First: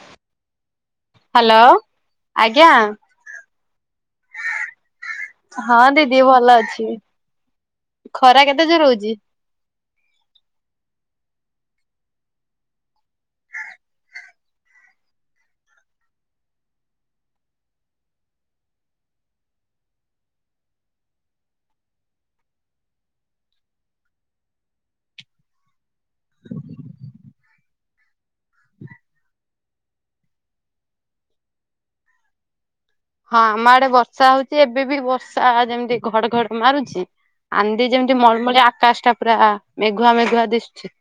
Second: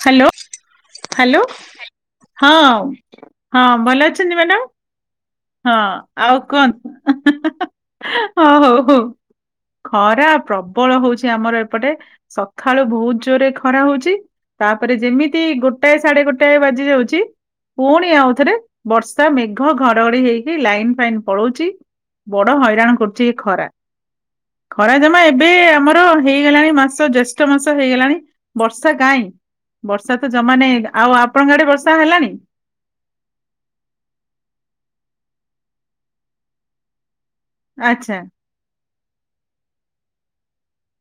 Hello hello hello. ହଁ ଆଜ୍ଞା ହଁ ଭଲ ଅଛନ୍ତି। ମ୍ୟାଡ଼ାମ? ହଁ ଦିଦି ଆଉ ଭଲ କଣ ଅଛି ଖରା ହଁ କେତେ ହଉ ଜୋର ହଉ। ହଉଛି? ଖରା ପ୍ରବଳ ହଉଛି ଆମର ଏପଟେ ସକାଳୁ ବହୁତ ଜୋରେ ଖରା ହଉଛି। ତାପରେ ଯେମିତି ଗୋଟାଏ ସାଢେ ଗୋଟାଏ ବାଜି ଯାଉଛି। ପୁଣି ଆଉଥରେ ବର୍ଷା ମେଘ ଘ ଡଘଡି ହେଇକି ଲାଇନ ଫାଇନ୍ ପଳଉଛି ବଡ ହଇରାଣ କରୁଛି ଏ ଖରା। ଖରା ଜମା ଏବେ ଆମର ହେଇଗଲାଣି ମାସ ଜ୍ୟେଷ୍ଠ ମାସ ହେଇଗଲାଣି। ବର୍ଷା କାହିଁ ବର୍ଷା ତ ଜମା ନାଇ ଆଉ ଆପଣଙ୍କ ଆଡେ ବର୍ଷା ହେଲାଣି? ହଁ ଆମ ଆଡେ ବର୍ଷା ହଉଛି ଏବେ ବି ବର୍ଷା ଯେମିତି ଘଡ ଘଡ ମାରୁଛି। ଆଧି ଯେମିତି ଆଚ୍ଛା ମଳମଳି ଆକାଶ ଟା ପୁରା ମେଘୁଆ ମେଘୁଆ ଦିଶୁଛି।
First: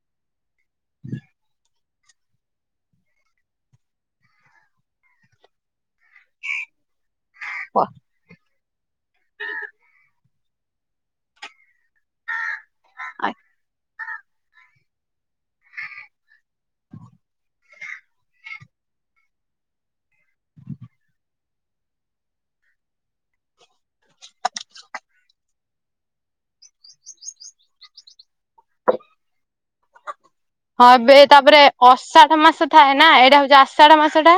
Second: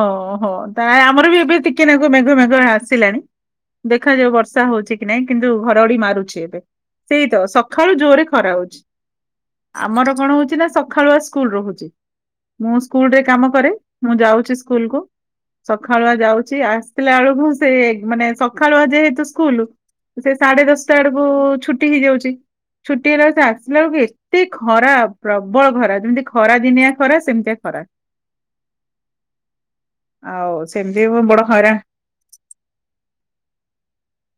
ଓହୋ ତାହେଲେ ଆମର ବି ଏବେ ଟିକେ ନାକୁ ମେଘ ମେଘ ଆସିଲାଣି। ଦେଖାଯାଉ ବର୍ଷା ହଉଛି କି ନାଇଁ କିନ୍ତୁ ଘରଡି ମାରୁଛି ଏବେ ସେଇ ତ ହଁ ସକାଳୁ ଜୋରେ ଖରା ହଉଛି ଆମର କଣ ହଉଛି ନା ସକାଳୁଆ ସ୍କୁଲ ରହୁଛି। ମୁଁ ସ୍କୁଲରେ କାମ କରେ ମୁଁ ଯାଉଛି ସ୍କୁଲକୁ। ସକାଳୁଆ ଯାଉଛି ଆସିିଲ ବେଳକୁ ସେ ମାନେ ସକାଳୁଆ ଯେହେତୁ ସ୍କୁଲ ସେ ସାଢେ ଦଶଟା ବେଡକୁ ଛୁଟି ହେଇଯାଉଛି ଛୁଟି ହେଲା ବଳେ ସେ ଆସିଲା ବେଳକି ଏ ଟେ ଖରା ପ୍ରବଳ ଖରା ଯେମିତି ଖରା ଦିନିଆ ଖରା ସେମିତିଆ ଖରା। ଆଉ ହଁ ସେମିତି ଏବେ ବଡ ତାପରେ ଖରା ଅଷାଢ ମାସ ଥାଏ ନା ଏଇଟା ହଉଛି ଆଷାଢ ମାସ ଟା।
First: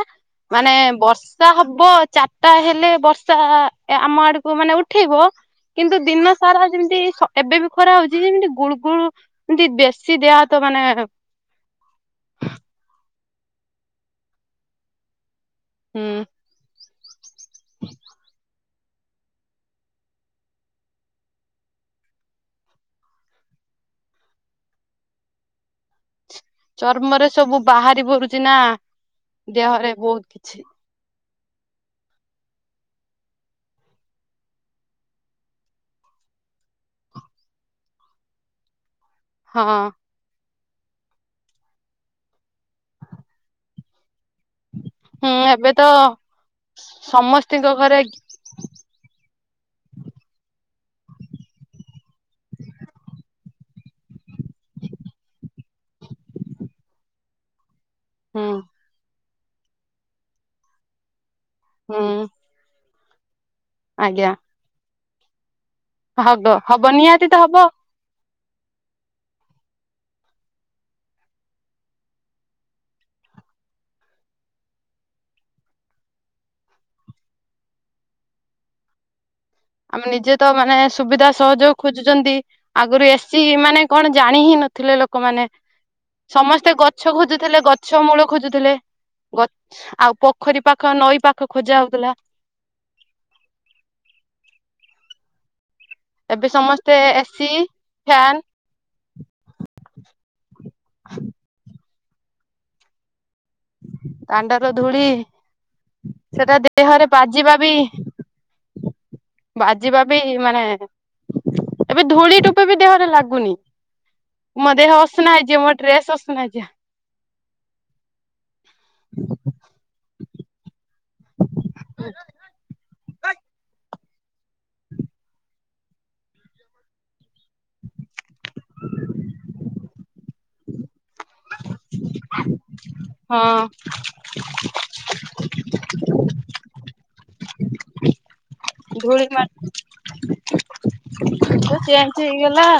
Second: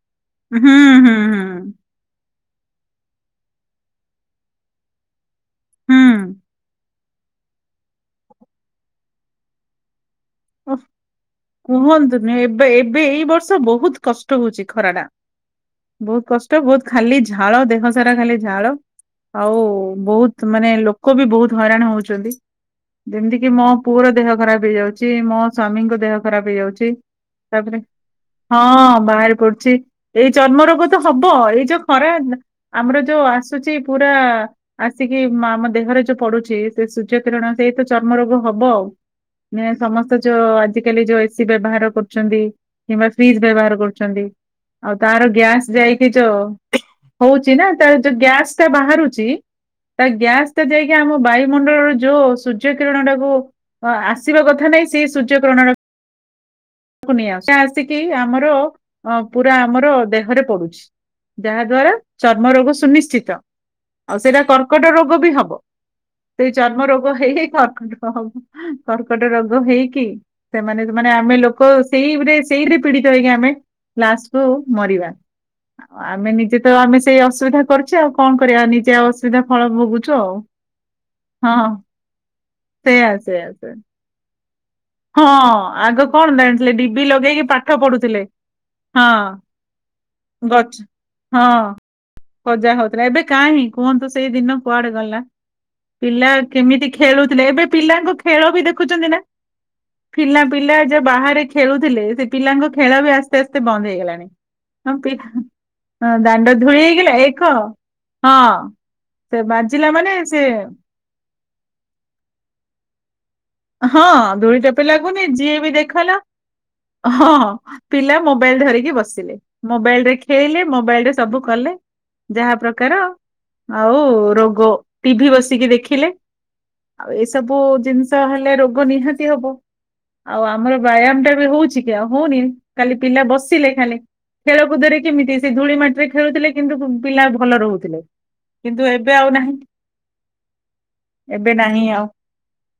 ହୁଁ ମାନେ ହୁଁ ବର୍ଷା ହୁଁ। ହବ ଚାର ତା ହେଲେ ବର୍ଷା ଆମ ଆଡକୁ ମାନେ ଉଠେଇବ କିନ୍ତୁ ଦିନ ହୁଁ ସାରା ଯେମିତି ସ ଏବେ ବି ଖରା ହଉଛି ଯେ ଯେମିତି ଗୁଳୁ ଗୁଳୁ ଏମିତି ବେଶୀ ଦେହ ତ ଓଃ ମାନେ କୁହନ୍ତୁନି ଏବେ ଏବେ ଏଇ ବର୍ଷ ବହୁତ କଷ୍ଟ ହଉଛି ଖରା ଟା। ହୁଁ ବହୁତ କଷ୍ଟ, ବହୁତ ଖାଲି ଝାଳ ଦେହ ସାରା ଖାଲି ଝାଳ। ଆଉ ବହୁତ ମାନେ ଲୋକ ବି ବହୁତ ହଇରାଣ ହଉଛନ୍ତି। ଯେମତି କିି ମୋ ପୁଅର ଦେହ ଖରାପ ହେଇଯାଉଛି, ମୋ ସ୍ଵାମୀଙ୍କ ଦେହ ଖରାପ ହେଇଯାଉଛି, ଚର୍ମରେ ସବୁ ତାପରେ ବାହାରି ପଡୁଛି ନା ହଁ ବାହାରି ପଡୁଛି ଦେହରେ ବହୁତ ଏଇ କିଛି ଚର୍ମ ରୋଗ ତ ହବ ଏଇ ଯୋଉ ଖରା ଆମର ଯୋଉ ଆସୁଛି ପୁରା ଆସିକି ଆମ ଦେହରେ ଯୋଉ ପଡୁଛି, ସେ ସୂର୍ଯ୍ୟ କିରଣ ସେଇତ ଚର୍ମ ରୋଗ ହବ ଆଉ। ହଁ [unintelligible] ଏସ ଯୋଉ ଆଜିକାଲି ଯୋଉ ଏ ସି ବ୍ୟବହାର କରୁଛନ୍ତି କିମ୍ବା ଫ୍ରିଜ ବ୍ୟବହାର କରୁଛନ୍ତି। ଆଉ ତାର ହୁଁ ଗ୍ୟାସ୍ ଏବେ ତ ଯାଇକି ଯୋଉ, ହଉଛି ନା ସମସ୍ତିଙ୍କ ତାର ଘରେ ଯୋଉ ଗ୍ୟାସ ବାହାରୁଛି। ତା ଗ୍ୟାସ୍ ଟ ଯାଇକି ଆମ ବାୟୁମଣ୍ଡଳର ଯୋଉ ସୂର୍ଯ୍ୟ କିରଣ ଟାକୁ ଅ ଆସିବା କ କଥା ନାଇଁ ସେଇ ସୂର୍ଯ୍ୟକିରଣ କୁ ନିଆ ଆସିକି ହୁଁ ଆମର ଅ ପୁରା ଆମର ଦେହରେ ପଡୁଛି। ଯାହା ଦ୍ଵାରା ହୁଁ ଚର୍ମ ରୋଗ ସୁନିଶ୍ଚିତ, ଆଉ ଆଜ୍ଞା ସେଇଟା କର୍କଟ ରୋଗ ବି ହବ। ସେ ହବ ଚର୍ମ ହବ ରୋଗ ନିହାତି ହେଇ ତ ହେଇ ହବ କର୍କଟ ହବ୍। କର୍କଟ ରୋଗ ହେଇକି, ସେମାନେ ମାନେ ଆମେ ଲୋକ ଲୋକ ସେଇରେ ସେଇରେ ପୀଡିତ ହେଇକି ଆମେ ଲାଷ୍ଟ କୁ ମରିବା। ଆମେ ନିଜେ ତ ଆମେ ସେଇ ଅସୁବିଧା କରଛେ ଆଉ କଣ କରିବା ନିଜେ ଆଉ ଅସୁ ସୁବିଧା ଫଳ ଆମେ ଭୋଗୁଛୁ ଆଉ। ନିଜେ ତ ମାନେ ସୁବିଧା ହଁ ସହଯୋଗ ଖୋଜୁଛନ୍ତି, ଆଗରୁ ସେଇଆ ଏସି ସେଇଆ ସେଇଆ ମାନେ କଣ ଜାଣି ହିଁ ନ ଥିଲେ ହଁ ଲୋକମାନେ, ଆଗ କଣ ଜାଣିଥିଲେ ସମସ୍ତେ ଡିବି ଗଛ ଲଗେଇକି ଖୋଜୁଥିଲେ ପାଠ ଗଛ ପଢୁଥିଲେ। ମୂଳ ଖୋଜୁଥିଲେ। ହଁ ଗଛ ଆଉ ପୋଖରୀ ପାଖ ନଈ ପାଖ ଖୋଜା ହଉଥିଲା। ଖଜା ହଉଥିଲା, ଏବେ କାହିଁଁ କୁହନ୍ତୁ ସେଇ ଦିନ କୁଆଡେ ଗଲା। ପିଲା ଏବେ କେମିତି ସମସ୍ତେ ଖେଳୁଥିଲେ, ଏସି ଏବେ ପିଲାଙ୍କ ଫ୍ୟାନ ଖେଳ ବି ଦେଖୁଛନ୍ତି ନା? ପିଲା ପିଲା ଯୋଉ ବାହାରେ ଖେଳୁଥିଲେ, ସେ ପିଲାଙ୍କ ଖେଳ ବି ଆସ୍ତେ ଆସ୍ତେ ବନ୍ଦ ହେଇଗଲାଣି। ଦାଣ୍ଡର ହଁ ଧୂଳି, ପି ଦାଣ୍ଡ ସେଟା ଧୂଳି ଦେହରେ ହେଇଗଲା ଏକ ବାଜିବା ବି ହଁ ସେ ବାଜିଲା ବାଜିବା ବି ସେ ମାନେ, ଏବେ ଧୂଳି ଟୋପା ବି ଦେହରେ ଲାଗୁନି। ହଁ ଧୁଳି ମୋ ଟୋପେ ଦେହ ଲାଗୁନି, ଅସନା ଯିଏ ହେଇଯିବ ମୋ ବି ଡ୍ରେସ ଦେଖଲା ଅସନା ହେଇଯିବ। ହଁ ପିଲା ମୋବାଇଲ ଧରିକି କି ବସିଲେ, ମୋବାଇଲ ରେ ଖେଳିଲେ, ମୋବାଇଲ ରେ ସବୁ କଲେ ଯାହା ପ୍ରକାର ଆଉ ରୋଗ, ଟି ଭି ବସିକି ଦେଖିଲେ, ଆଉ ଏସବୁ ଜିନିଷ ଲେ ରୋଗ ନିହାତି ହବ, ଆଉ ଆମର ବ୍ୟାୟାମ ଟା ବି ହଉଛି କି ଆଉ ହଉନି। କାଲି ପିଲା ବସିଲେ ହଁ ଖାଲି। ଖେଳକୁଦରେ କେମିତି ସେ ଧୂଳି ମାଟିରେ ଖେଳୁଥିଲେ କିନ୍ତୁ ପିଲା ଭଲ ରହୁଥିଲେ। କିନ୍ତୁ ଏବେ ଧୂଳି ଆଉ ନାହିଁ। ମାଟି ଏବେ ନାହିଁ ଆଉ ଚେଞ୍ଜ ହେଇଗଲା।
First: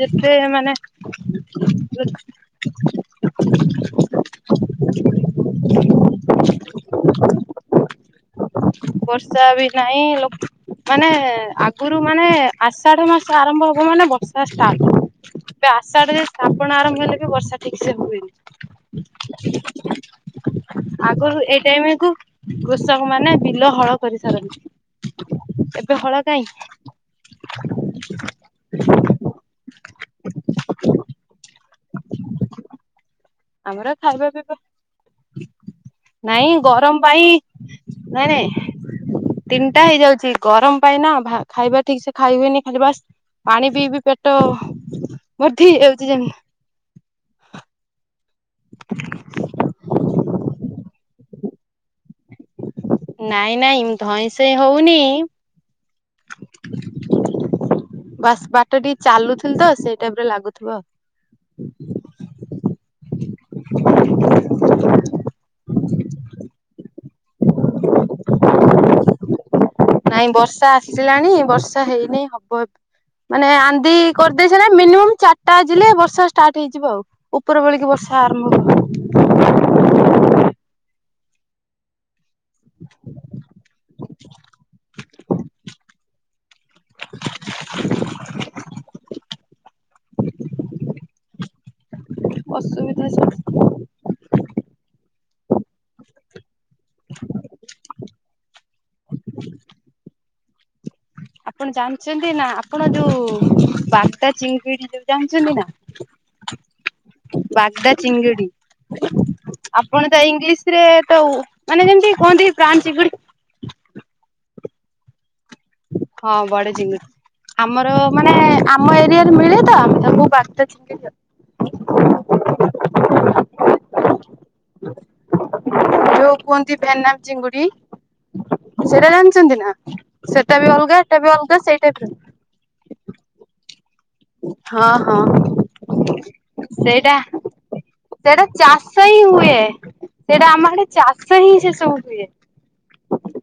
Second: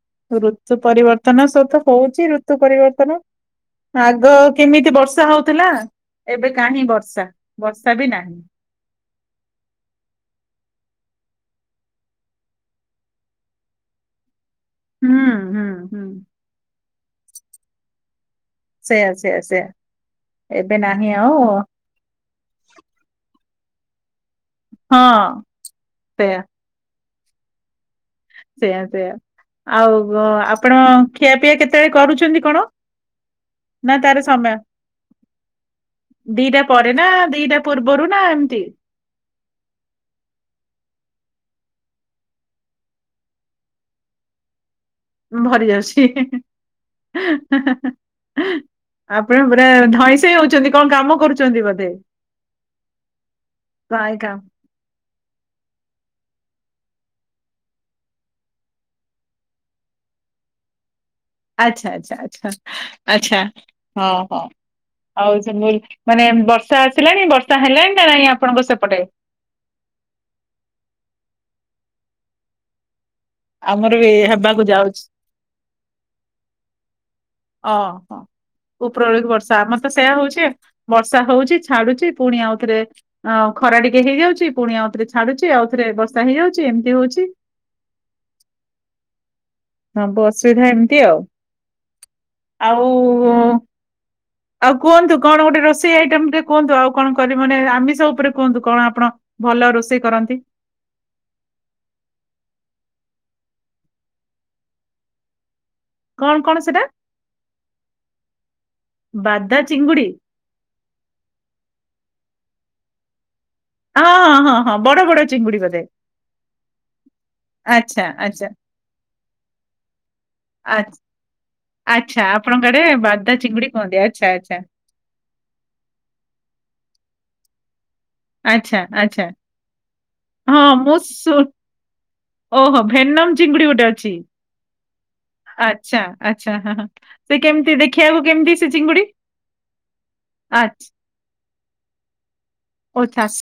ଯେତେ ମାନେ ଋତୁ ପରିବର୍ତ୍ତନ ସହିତ୍ ହଉଛି, ଋ ରୂତୁ ପରିବର୍ତ୍ତନ, ଆଗ କେମିତି ବର୍ଷା ହଉଥିଲା ଏବେ କାହିଁ ବର୍ଷା, ବର୍ଷା ବି ନାହିଁ। ବର୍ଷା ବି ନାହିଁ ଲୋକ ମାନେ ଆଗରୁ ମାନେ ଆଷାଢ ମାସ ଆରମ୍ଭ ହବ ମାନେ ବର୍ଷା ଷ୍ଟାଟ ହୁଁ ହୁଁ ଏବେ ହୁଁ ଆଷାଢ ରେ ଶ୍ରାବଣ ଆରମ୍ଭ ହେଲେ ବି ବର୍ଷା ଠିକ ସେ ହୁଏନି। ସେଇଆ ସେଇଆ ସେଇଆ। ଆଗରୁ ଏଇ ଟାଇମ କୁ କୃଷକ ମାନେ ବିଲ ହଳ କରିସାରନ୍ତି ହଁ ଏବେ ହଳ କାଇଁ। ସେଇୟା ସେଇୟା ଆଉ ଆପଣ ଖିଆପିଆ କେତେବେଳେ କରୁଚନ୍ତି କଣ। ଆମର ନା ତାର ଖାଇବା ସମୟ ପିଇବା ନାଇଁ ଦିଟା ପରେ ଗରମ ନା ପାଇଁ ଦିଟା ପୂର୍ବରୁ ନା ଏମିତି ନାଇଁ ତିନିଟା ହେଇଯାଉଚି ଗରମ ପାଇଁ ନା ଭା ଖାଇବା ଠିକ ସେ ଖାଇ ହୁଏନି ଖାଲି ବାସ୍ ପାଣି ପିଇ ପି ପେଟ ଭରି ଭର୍ତ୍ତି ହେଇ ଯାଉଛି। ଯାଉଚି ଯେ [inaudible] ଆପଣ ପୁରା ଧଇଁ ସଇଁ ହଉଚନ୍ତି କଣ କାମ କରୁଚନ୍ତି ବୋଧେ। ନାଇଁ ନାଇଁ କାଇଁ ଧଇଁ କାମ ସଇଁ ହଉନି ବାସ୍ ବାଟରେ ଟିକେ ଚାଲୁଥିଲି ତ ସେଇ ଟାଇପ ର ଲାଗୁଥିବ। ଆଚ୍ଛା ଆଛା ଆଛା ଆଛା ହଁ ହଁ। ଆଉ ସେ ମି ମାନେ ବର୍ଷା ଆସିଲାଣି ବର୍ଷା ହେଲାଣି ନା ନାଇଁ ଆପଣଙ୍କ ସେପଟେ। ନାହିଁ ବର୍ଷା ଆସିିଲାଣି ବର୍ଷା ହେଇନି ହବ ଏବ ମାନେ ଆନ୍ଦି ଆମର ବି କରିଦେଇ ହେବାକୁ ସାରିଲାଣି ଯାଉଛି ମିନିମମ୍ ଚାରିଟା ଆଯିଲେ ବର୍ଷା ଷ୍ଟାର୍ଟ ହେଇଯିବ ଆଉ। ଉପର ବେଳିକି ବର୍ଷା ଓହୋ ଆରମ୍ଭ ହବ ଉପର ଓଳି ବର୍ଷା ଆମର ତ ସେଇୟା ହଉଚି ବର୍ଷା ହଉଚି ଛାଡୁଚି ପୁଣି ଆଉଥରେ ଆଁ ଖରା ଟିକେ ହେଇଯାଉଚି ପୁଣି ଆଉ ଥରେ ଛାଡୁଚି ଆଉଥରେ ବଷା ହେଇଯାଉଚି ଏମିତି ହଉଚି। ସବୁ ଅସୁବିଧା ଏମିତି ଆଉ। ଆଉ ଅସୁବିଧା ସବୁ ଆଉ କୁହନ୍ତୁ କଣ ଗୋଟେ ରୋଷେଇ ଆଇଟମ ଟେ କୁହନ୍ତୁ ଆଉ କଣ କରି ମାନେ ଆମିଷ ଉପରେ କୁହନ୍ତୁ କଣ ଆପଣ ଭଲ ରୋଷେଇ କରନ୍ତି। ଆପଣ ଜାଣିଚନ୍ତି ନା ଆପଣ ଯୋଉ ବାଗଦା ଚିଙ୍ଗିଡି ଯୋଉ ଜାଣିଛନ୍ତି କଣ କଣ ସେଟା ନା ବାଗଦା ଚିଙ୍ଗୁଡି ବାଦା ଚିଙ୍ଗୁଡି ଆପଣ ତା ଇଂଲିଶ ସରେ ତ ଉ ମାନେ ଯେମିତି କୁହନ୍ତି ପ୍ରାନ୍ ଚିଙ୍ଗୁଡ଼ି ହଁ ହଁ ହଁ ହଁ ବଡ ବଡ ଚିଙ୍ଗୁଡି ଗ ହଁ ବଡ଼ ଚିଙ୍ଗୁଡ଼ି। ଆମର ଆଚ୍ଛା ମାନେ ଆଚ୍ଛା ଆମ ଏରିଆରେ ମିଳେ ତ ଆମେ ତାକୁ ବାଗଦା ଆଚ୍ଛା ଚିଙ୍ଗିଡି ଆଚ୍ଛା ଆପଣଙ୍କ ଆଡେ ବାଗଦା ଚିଙ୍ଗୁଡି କୁହନ୍ତି ଆଚ୍ଛା ଆଚ୍ଛା। ଯୋଉ କୁହନ୍ତି ଭେନ୍ନାମ ଚିଙ୍ଗୁଡି। ଆଚ୍ଛା ସେଇଟା ଆଚ୍ଛା ଜାଣିଚନ୍ତି ନା ସେଟା ହଁ ବି ମୁଁ ଅଲଗା ଏଟା ବି ଶୁ ଅଲଗା ସେଇଟା କୁ ଓହୋ ଭେନମ ଚିଙ୍ଗୁଡି ଗୋଟେ ଅଛି। ହଁ ହଁ ଆଛା ଆଚ୍ଛା ହ ହ ସେଇଟା ସେ କେମିତି ଦେଖିବାକୁ ସେଇଟା କେମିତି ସେ ଚିଙ୍ଗୁଡି ଚାଷ ହିଁ ହୁଏ ସେଟା ଆମ ଆଡେ ଆଚ୍ଛା ଚାଷ ହିଁ ସେ ସବୁ ହୁଏ। ଓ ଚାସ୍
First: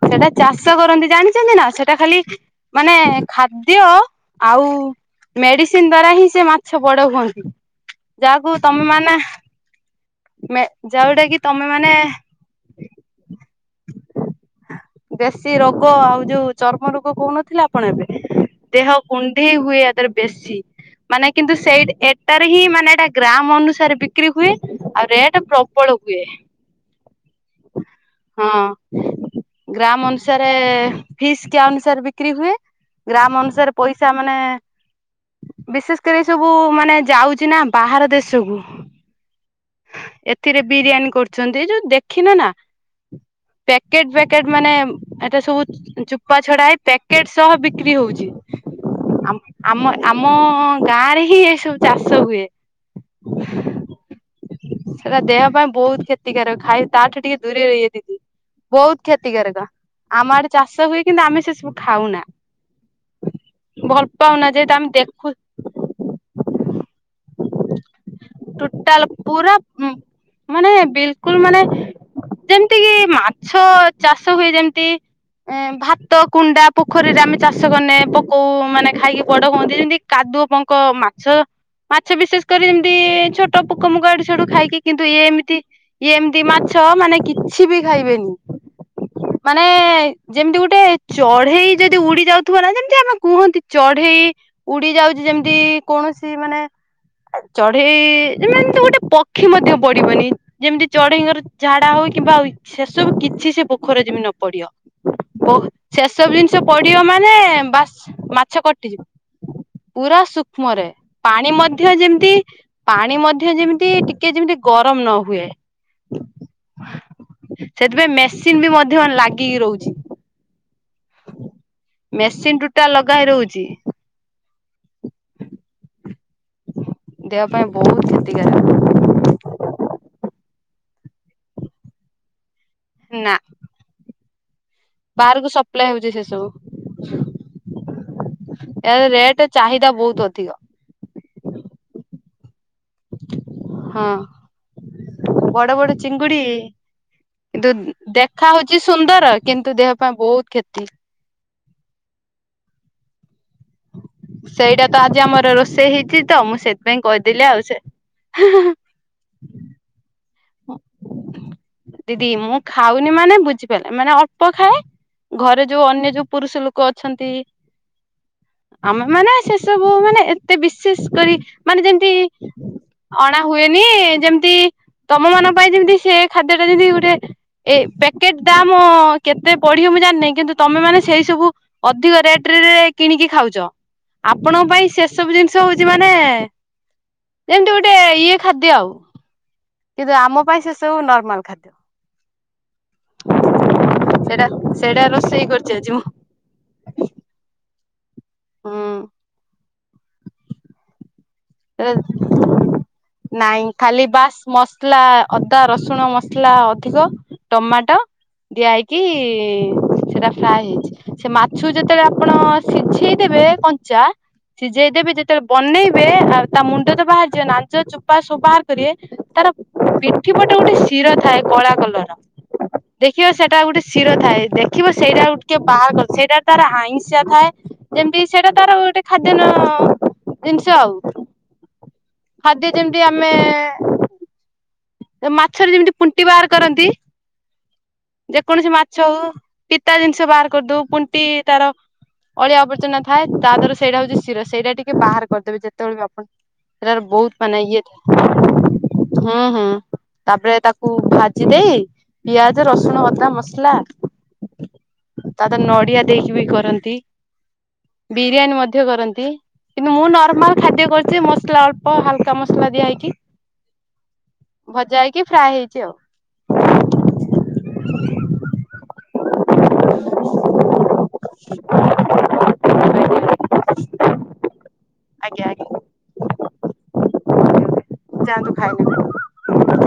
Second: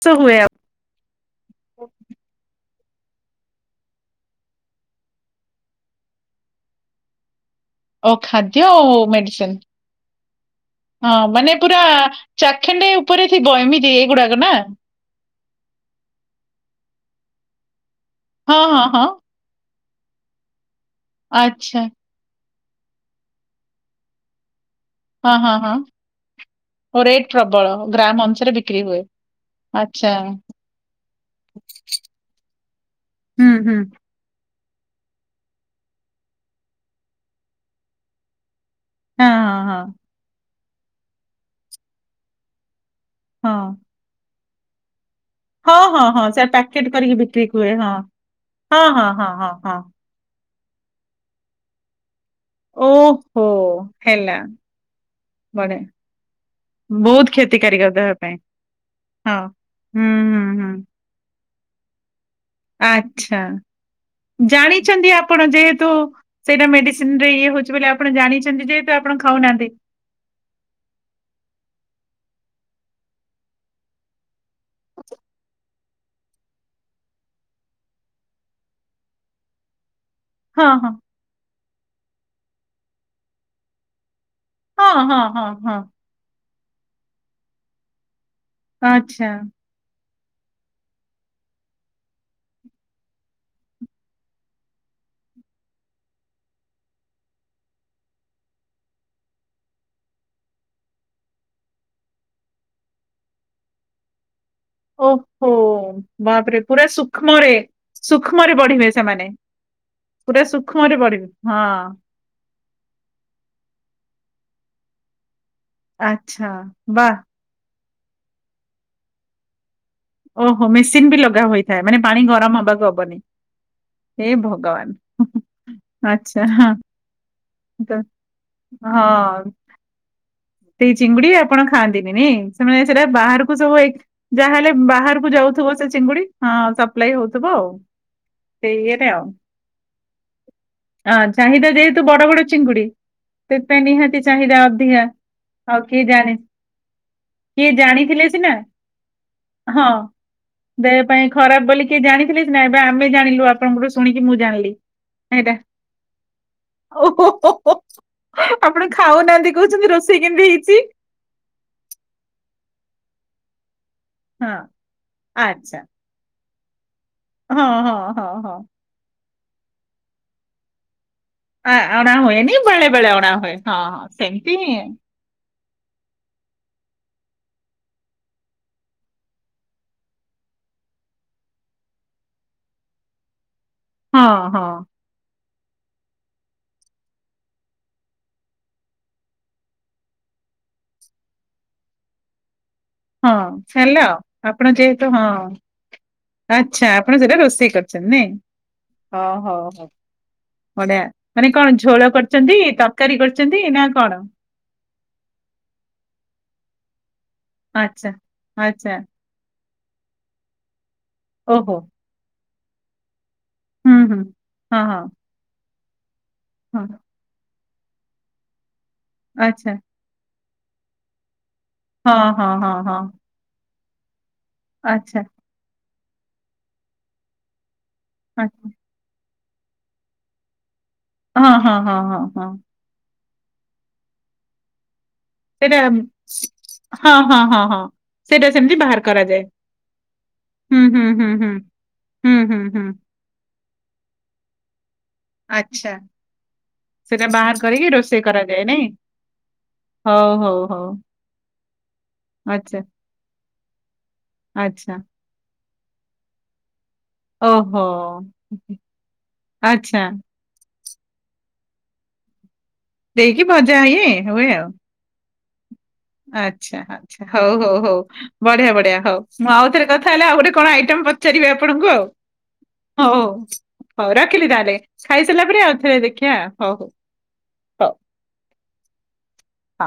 ସେଟା ଚାଷ କରନ୍ତି ଜାଣିଚନ୍ତି ନା ସେଟା ଖାଲି ମାନେ ଖାଦ୍ୟ ଆଉ ମେଡିସିନ ଦ୍ଵାରା ହିଁ ସେ ମାଛ ବଡ ହୁଅନ୍ତି। ଓ ଯାହାକୁ ଖାଦ୍ୟ ତମେ ଆଉ ମାନେ ମେ ମେଡିସିନ ହଁ ଯୋଉଟା କି ମାନେ ତମେ ପୁରା ଚାଖେଣ୍ଡେ ଉପରେ ଥିବ ଏମିତି ଏଗୁଡାକ ନା। ବେଶୀ ରୋଗ ଆଉ ଯୋଉ ଚର୍ମ ରୋଗ କହୁନଥିଲେ ଆପଣ ଏବେ ହଁ ହଁ ଦେହ ହଁ କୁ ଣ୍ଡେଇ ହୁଏ ୟା ଦେରେ ବେଶୀ ମାନେ କିନ୍ତୁ ଆଚ୍ଛା ସେଇଟ ଏ ଟାରେ ହିଁ ମାନେ ଏଇଟା ଗ୍ରାମ ଅନୁସାରେ ବିକ୍ରି ହୁଏ ଆଉ ହଁ ରେଟ ହଁ ହଁ ପ୍ରବଳ ହୁଏ। ଓ ରେଟ୍ ପ୍ରବଳ ଅ ନୁସାରେ ହଁ ବିକ୍ରି ହୁଏ। ଗ୍ରାମ ଆଚ୍ଛା ଅନୁସାରେ ଫିସ୍ କିଆ ଅନୁସାରେ ବିକ୍ରି ହୁଏ ଗ୍ରାମ ହୁଁ ଅନୁସାରେ ହୁଁ ପଇସା ମାନେ ବିଶେଷ କରି ସବୁ ମାନେ ଯାଉଚି ନା ବାହାର ଦେଶକୁୁ ହେଁ ହଁ ହଁ ଏଥିରେ ବିରିୟାନୀ କରୁଚନ୍ତି ଯୋଉ ଦେଖିନ ନା ହଁ। ପ୍ୟାକେଟ ପ୍ୟାକେଟ ମାନେ ଏଟା ହଁ ସବୁ ହଁ ହଁ ଚୁପା ସେ ଛଡା ହେଇ କରିକି ପ୍ୟାକେଟ ସହ ହୁଏ ହଁ ବିକ୍ରି ହଉଚି ହଁ ହଁ ହଁ ଆମ୍ ହଁ ହଁ। ଆମ ଆମ ଗାଁ ରେ ହିଁ ଏସବୁ ଚାଷ ହୁଏ। ଓହୋ ହେଲା। ସେଟା ଦେହ ପାଇଁ ବଢିଆ ବହୁତ କ୍ଷତିକାରକ ଖାଇ ତାଠୁ ବହୁତ ଟିକେ ଦୂରେରେ କ୍ଷତିକାରିକ ରହିବେ ଦେହ ଦିଦି। ପାଇଁ ବହୁତ ହଁ। କ୍ଷତିକାରକ ହୁଁ ଆମ ହୁଁ ଆଡେ ହୁଁ ଚାଷ ହୁଏ କିନ୍ତୁ ଆମେ ସେ ସବୁ ଖାଉନା। ଆଚ୍ଛା ଭଲ ପାଉନା ଯେହେତୁ ଆମେ ଜାଣିଛନ୍ତି ଦେଖୁ ଆପଣ ଯେହେତୁ ସେଇଟା ମେଡିସିନ ରେ ଇଏ ହଉଛି ବୋଲି ଆପଣ ଜାଣିଛନ୍ତି ଯେତୁ ଟୋଟାଲ ଆପଣ ପୁରା ଖାଉନାହାନ୍ତି। ମାନେ ବିଲକୁଲ ମାନେ ଯେମିତି କିି ମାଛ ଚାଷ ହୁଏ ଯେମିତି ଭାତ କୁଣ୍ଡା ପୋଖରୀରେ ଆମେ ଚାଷ କନେ ପକଉ ମାନେ ଖାଇକି ବଡ ହୁନ୍ତି ଯେମିତି କାଦୁଅ ହଁ ପଙ୍କ ହଁ। ମାଛ ମାଛ ବିଶେଷ କରି ଏମିତି ଛୋଟ ପୋକ ମୁକ ୟାଡୁ ସ୍ୟାଡୁ ଖାଇକ କିନ୍ତୁ ଇଏ ଏମିତି ଇ ଏମିତି ମାଛ ମାନେ କିଛି ବି ଖାଇବେନି। ଆଚ୍ଛା। ମାନେ ଯେମିତି ଗୋଟେ ଚଢେଇ ଯଦି ଉଡି ଯାଉଥିବ ନା ଯେମିତି ଆମେ କୁହନ୍ତି ଚଢେଇ ଉଡି ଯାଉଛି ଯେମତି କୌଣସି ମାନେ ଚଢେଇ ମାନେ ତ ଗୋଟେ ପକ୍ଷୀ ମଧ୍ୟ ପଡିବନି। ଯେମିତି ଚଢେଇଙ୍କର ଝାଡା ହଉ କିମ୍ବା ସେସବୁ କିଛି ସେ ପୋଖରୀରେ ଯେମିତି ନ ପଡିବ। ବ ସେସବୁ ଜିନିଷ ପଡିବ ମାନେ ସୂକ୍ଷ୍ମରେ ବାସ୍ ସୂକ୍ଷ୍ମରେ ମାଛ ପଢିବେ କଟିଯିବ। ସେମାନେ ପୁରା ସୂକ୍ଷ୍ମରେ ପାଣି ମଧ୍ୟ ଯେମିତି ପାଣି ମଧ୍ୟ ଯେମିତି ଟିକେ ଯେମିତି ଗରମ ନ ହୁଏ। ଆଚ୍ଛା ବା। ସେଥିପାଇଁ ମେସିନ୍ ବି ମଧ୍ୟ ଲାଗିକି ରହୁଛି। ଓହୋ ମେସିନ ବି ଲଗା ହୋଇଥାଏ ମାନେ ପାଣି ମେସିନ ଗରମ ଟୁଟା ହବାକୁ ଲଗା ହବନି। ହେଇ ରହୁଛି ହେ ଭଗବାନ [unintelligible] ଆଛା ହ। ଦେହ ପାଇଁ ବହୁତ କ୍ଷତିକାରକ ହଁ। ସେଇ ଚିଙ୍ଗୁଡି ଆପଣ ଖାଆନ୍ତିନି ନାଇଁ ସେମାନେ ସେଟା ନା ବାହାରକୁ ସବୁ ଯାହାହେଲେ ବାହାରକୁ ଯାଉଥିବ ସେ ଚିଙ୍ଗୁଡି ହଁ ସପ୍ଲାଇ ହଉଥିବ ଆଉ। ସେଇ ଏ ଇଏରେ ଆଉ ରେଟ୍ ଚାହିଦା ବହୁତ ଅଧିକ। ହଁ ଚାହିଦା ଯେହେତୁ ବଡ ବଡ ଚିଙ୍ଗୁଡି ସେଥିପାଇଁ ହଁ ନିହାତି ଚାହିଦା ଅଧିକ। ବଡ ବଡ ଚିଙ୍ଗୁଡି। କିଏ କିନ୍ତୁ ଜାଣିଥିଲେ ଦେଖା ସିନା ହଉଛି ସୁନ୍ଦର କିନ୍ତୁ ହଁ ଦେହ ପାଇଁ ବହୁତ କ୍ଷତି। ଦେହ ପାଇଁ ଖରାପ ବୋଲି କିଏ ଜାଣିଥିଲେ ସିନା ଏବେ ଆମେ ଜାଣିଲୁ। ଆପଣଙ୍କଠୁ ଶୁଣିକି ମୁଁ ଜାଣିଲି ସେଇଟା ତ ଆଜି ଆମର ଏଟା ରୋଷେଇ ହେଇଛି ତ ମୁଁ ସେଥିପାଇଁ ଓ କହିଦେଲି ଆଉ ହୋହୋହୋହୋ। ସେ ଆପଣ ଖାଉନାହାନ୍ତି କହୁଛନ୍ତି ରୋଷେଇ କେମିତି ହେଇଛି। ଦିଦି ମୁଁ ଖାଉନି ମାନେ ବୁଝିପାରିଲେ ମାନେ ଅ ପ ହଁ ଖାଏ ଘରେ ଆଚ୍ଛା ଯୋଉ ଅନ୍ୟ ଯୋଉ ପୁରୁଷ ଲୋକ ଅଛନ୍ତି ହଁ ହଁ ହଁ ହଁ। ଆମେ ମାନେ ସେ ସବୁ ମାନେ ଏତେ ବିଶେଷ କରି ଆ ମାନେ ଯେମିତି ଅଣା ହୁଏନି ବେଳେ ବେଳେ ଅଣା ହୁଏ ହଁ ହୁଏନି ହଁ ସେମିତି ଯେମତି ହିଁ। ତମ ମାନଙ୍କ ପାଇଁ ଯେମିତି ସେ ଖାଦ୍ୟ ଟା ଯେମିତି ଗୋଟେ ଏ ପ୍ୟାକେଟ୍ ଦାମ କେତେ ପଢିବ ମୁଁ ଜାଣିନି କିନ୍ତୁ ତମେ ମାନେ ସେଇ ସବୁ ଅଧିକ ରେଟରେ କିଣିକି ଖାଉଛ ହଁ ହଁ ଆପଣଙ୍କ ପାଇଁ ସେ ଏ ସବୁ ଜିନିଷ ହଉଛି ମାନେ ଯେମିତି ଗୋଟେ ଇଏ ଖାଦ୍ୟ ଆଉ। କିନ୍ତୁ ଆମ ପାଇଁ ସେ ସବୁ ନର୍ମାଲ ଖାଦ୍ୟ। ହଁ ଚ୍ଛାଲ ଆଉ ସେଇଟା ଆପଣ ସେଇଟା ଯେହେତୁ ହଁ। ରୋଷେଇ କରିଛି ଆଜି ମୁଁ ଆଚ୍ଛା ଆପଣ ସେଟା ରୋଷେଇ କରିଛନ୍ତି ନାଇଁ ହୁଁ ହଁ ହଉ ହଉ ବଢିଆ। ମାନେ କଣ ଝୋଳ କରିଛନ୍ତି ତରକାରୀ କରିଛନ୍ତି ନାଇଁ ନା ଖାଲି କଣ? ବାସ୍ ମସଲା ଅଦା ରସୁଣ ମସଲା ଅଧିକ। ଟମାଟୋ ଆଚ୍ଛା ଦିଆ ହେଇକି ଆଚ୍ଛା ସେଟା ଫ୍ରାଏ ହେଇଛି। ସେ ମାଛକୁ ଯେତେବେଳେ ଆପଣ ସିଝେଇ ଦେବେ କଞ୍ଚା ସିଝେଇ ଦେବେ ସେ ବନେଇବେ ଆଉ ତା ମୁଣ୍ଡ ତ ବାହାରିଯିବ ନାଜ ଚୋପା ସବୁ ବାହାର କରିବେ ତାର ପି ପିଠି ପଟେ ଗୋଟେ ଶିରା ଥାଏ କଳା କଲର୍ ର ହଁ, ହଁ, ହଁ, ହଁ। ଦେଖିବେ ସେଟା ଗୋଟେ ଶୀର ଥାଏ ଦେଖିବେ ଆଚ୍ଛା, ସେଇଟା ଟିକେ ବାହାର କରିବେ ସେଇଟା ତାର ଆଇଁସିଆ ଥାଏ। ଯେମିତି ସେଇଟା ଆଚ୍ଛା। ତାର ଗୋଟେ ଖାଦ୍ୟ ଜିନିଷ ଆଉ। ହଁ ହଁ ହଁ ହଁ। ହଁ। ଖାଦ୍ୟ ଯେମିତି ଆମେ ମାଛରେ ସେଇଟା ଯେମିତି ପୁଣ୍ଟି ବାହାର କରନ୍ତି ହଁ ହଁ ହଁ ହଁ। ସେଇଟା ଯେକୌଣସି ସେମିତି ମାଛ ବାହାର ହଉ କରାଯାଏ ପିତା ଜିନିଷ ବାହାର ହୁଁ କରିଦଉ ହୁଁ ପୁଣ୍ଟି ହୁଁ ତାର ହୁଁ ହୁଁ ଅଳିଆ ହୁଁ। ଆବର୍ଜନା ଥାଏ ତା ଦେହର ସେଇଟା ହଉଛି ଶିର ସେଇଟା ଟିକେ ବାହାର କରିଦେବେ ଆଚ୍ଛା। ଯେତେବେଳେ ବି ଆପଣ ସେଟାରେ ସେଇଟା ବହୁତ ବାହାର ମାନେ ଇଏ କରିକି ରୋଷେଇ କରାଯାଏ ନାଇଁ? ଥାଏ ହଁ ହଁ। ହଉ, ତାପରେ ହଉ, ହଉ। ତାକୁ ଭାଜି ଦେଇ ପିଆଜ ଆଚ୍ଛା, ରସୁଣ ଅଦା ମସଲା ଆଚ୍ଛା। ତା ତ ନଡିଆ ଦେଇକି ବି କରନ୍ତି। ଓହୋ! ବିରିୟାନୀ ମଧ୍ୟ କରନ୍ତି। କିନ୍ତୁ ଆଚ୍ଛା। ମୁଁ ନର୍ମାଲ ଖାଦ୍ୟ କରୁଛି ମୋ ଅଳ୍ପ ହାଲକା ମସଲା ଦିଆ ହେଇକି। ଦେଇକି ଭଜା ହେଇ ହୁଏ ଆଉ। ଭଜାହେଇକି ଫ୍ରାଏ ହେଇଛି ଆଉ। ଆଚ୍ଛା ଆଛା ହଉ ହଉ ହଉ ବଢିଆ ବଢିଆ ହଉ। ମୁଁ ଆଉ ଥରେ କଥା ହେଲା ଆଉ ଗୋଟେ କଣ ଆଇଟମ୍ ପଚାରିବି ଆପଣଙ୍କୁ ଆଉ। ହଉ ହଉ ହଉ ରଖିଲି ତାହେଲେ ଖାଇସାରିଲା ଆଜ୍ଞା ପରେ ଆଉଥରେ ଦେଖିବା ହଉ। ହଉ ଆଜ୍ଞା ଯାଆନ୍ତୁ ଖାଇନେବେ। ହଁ।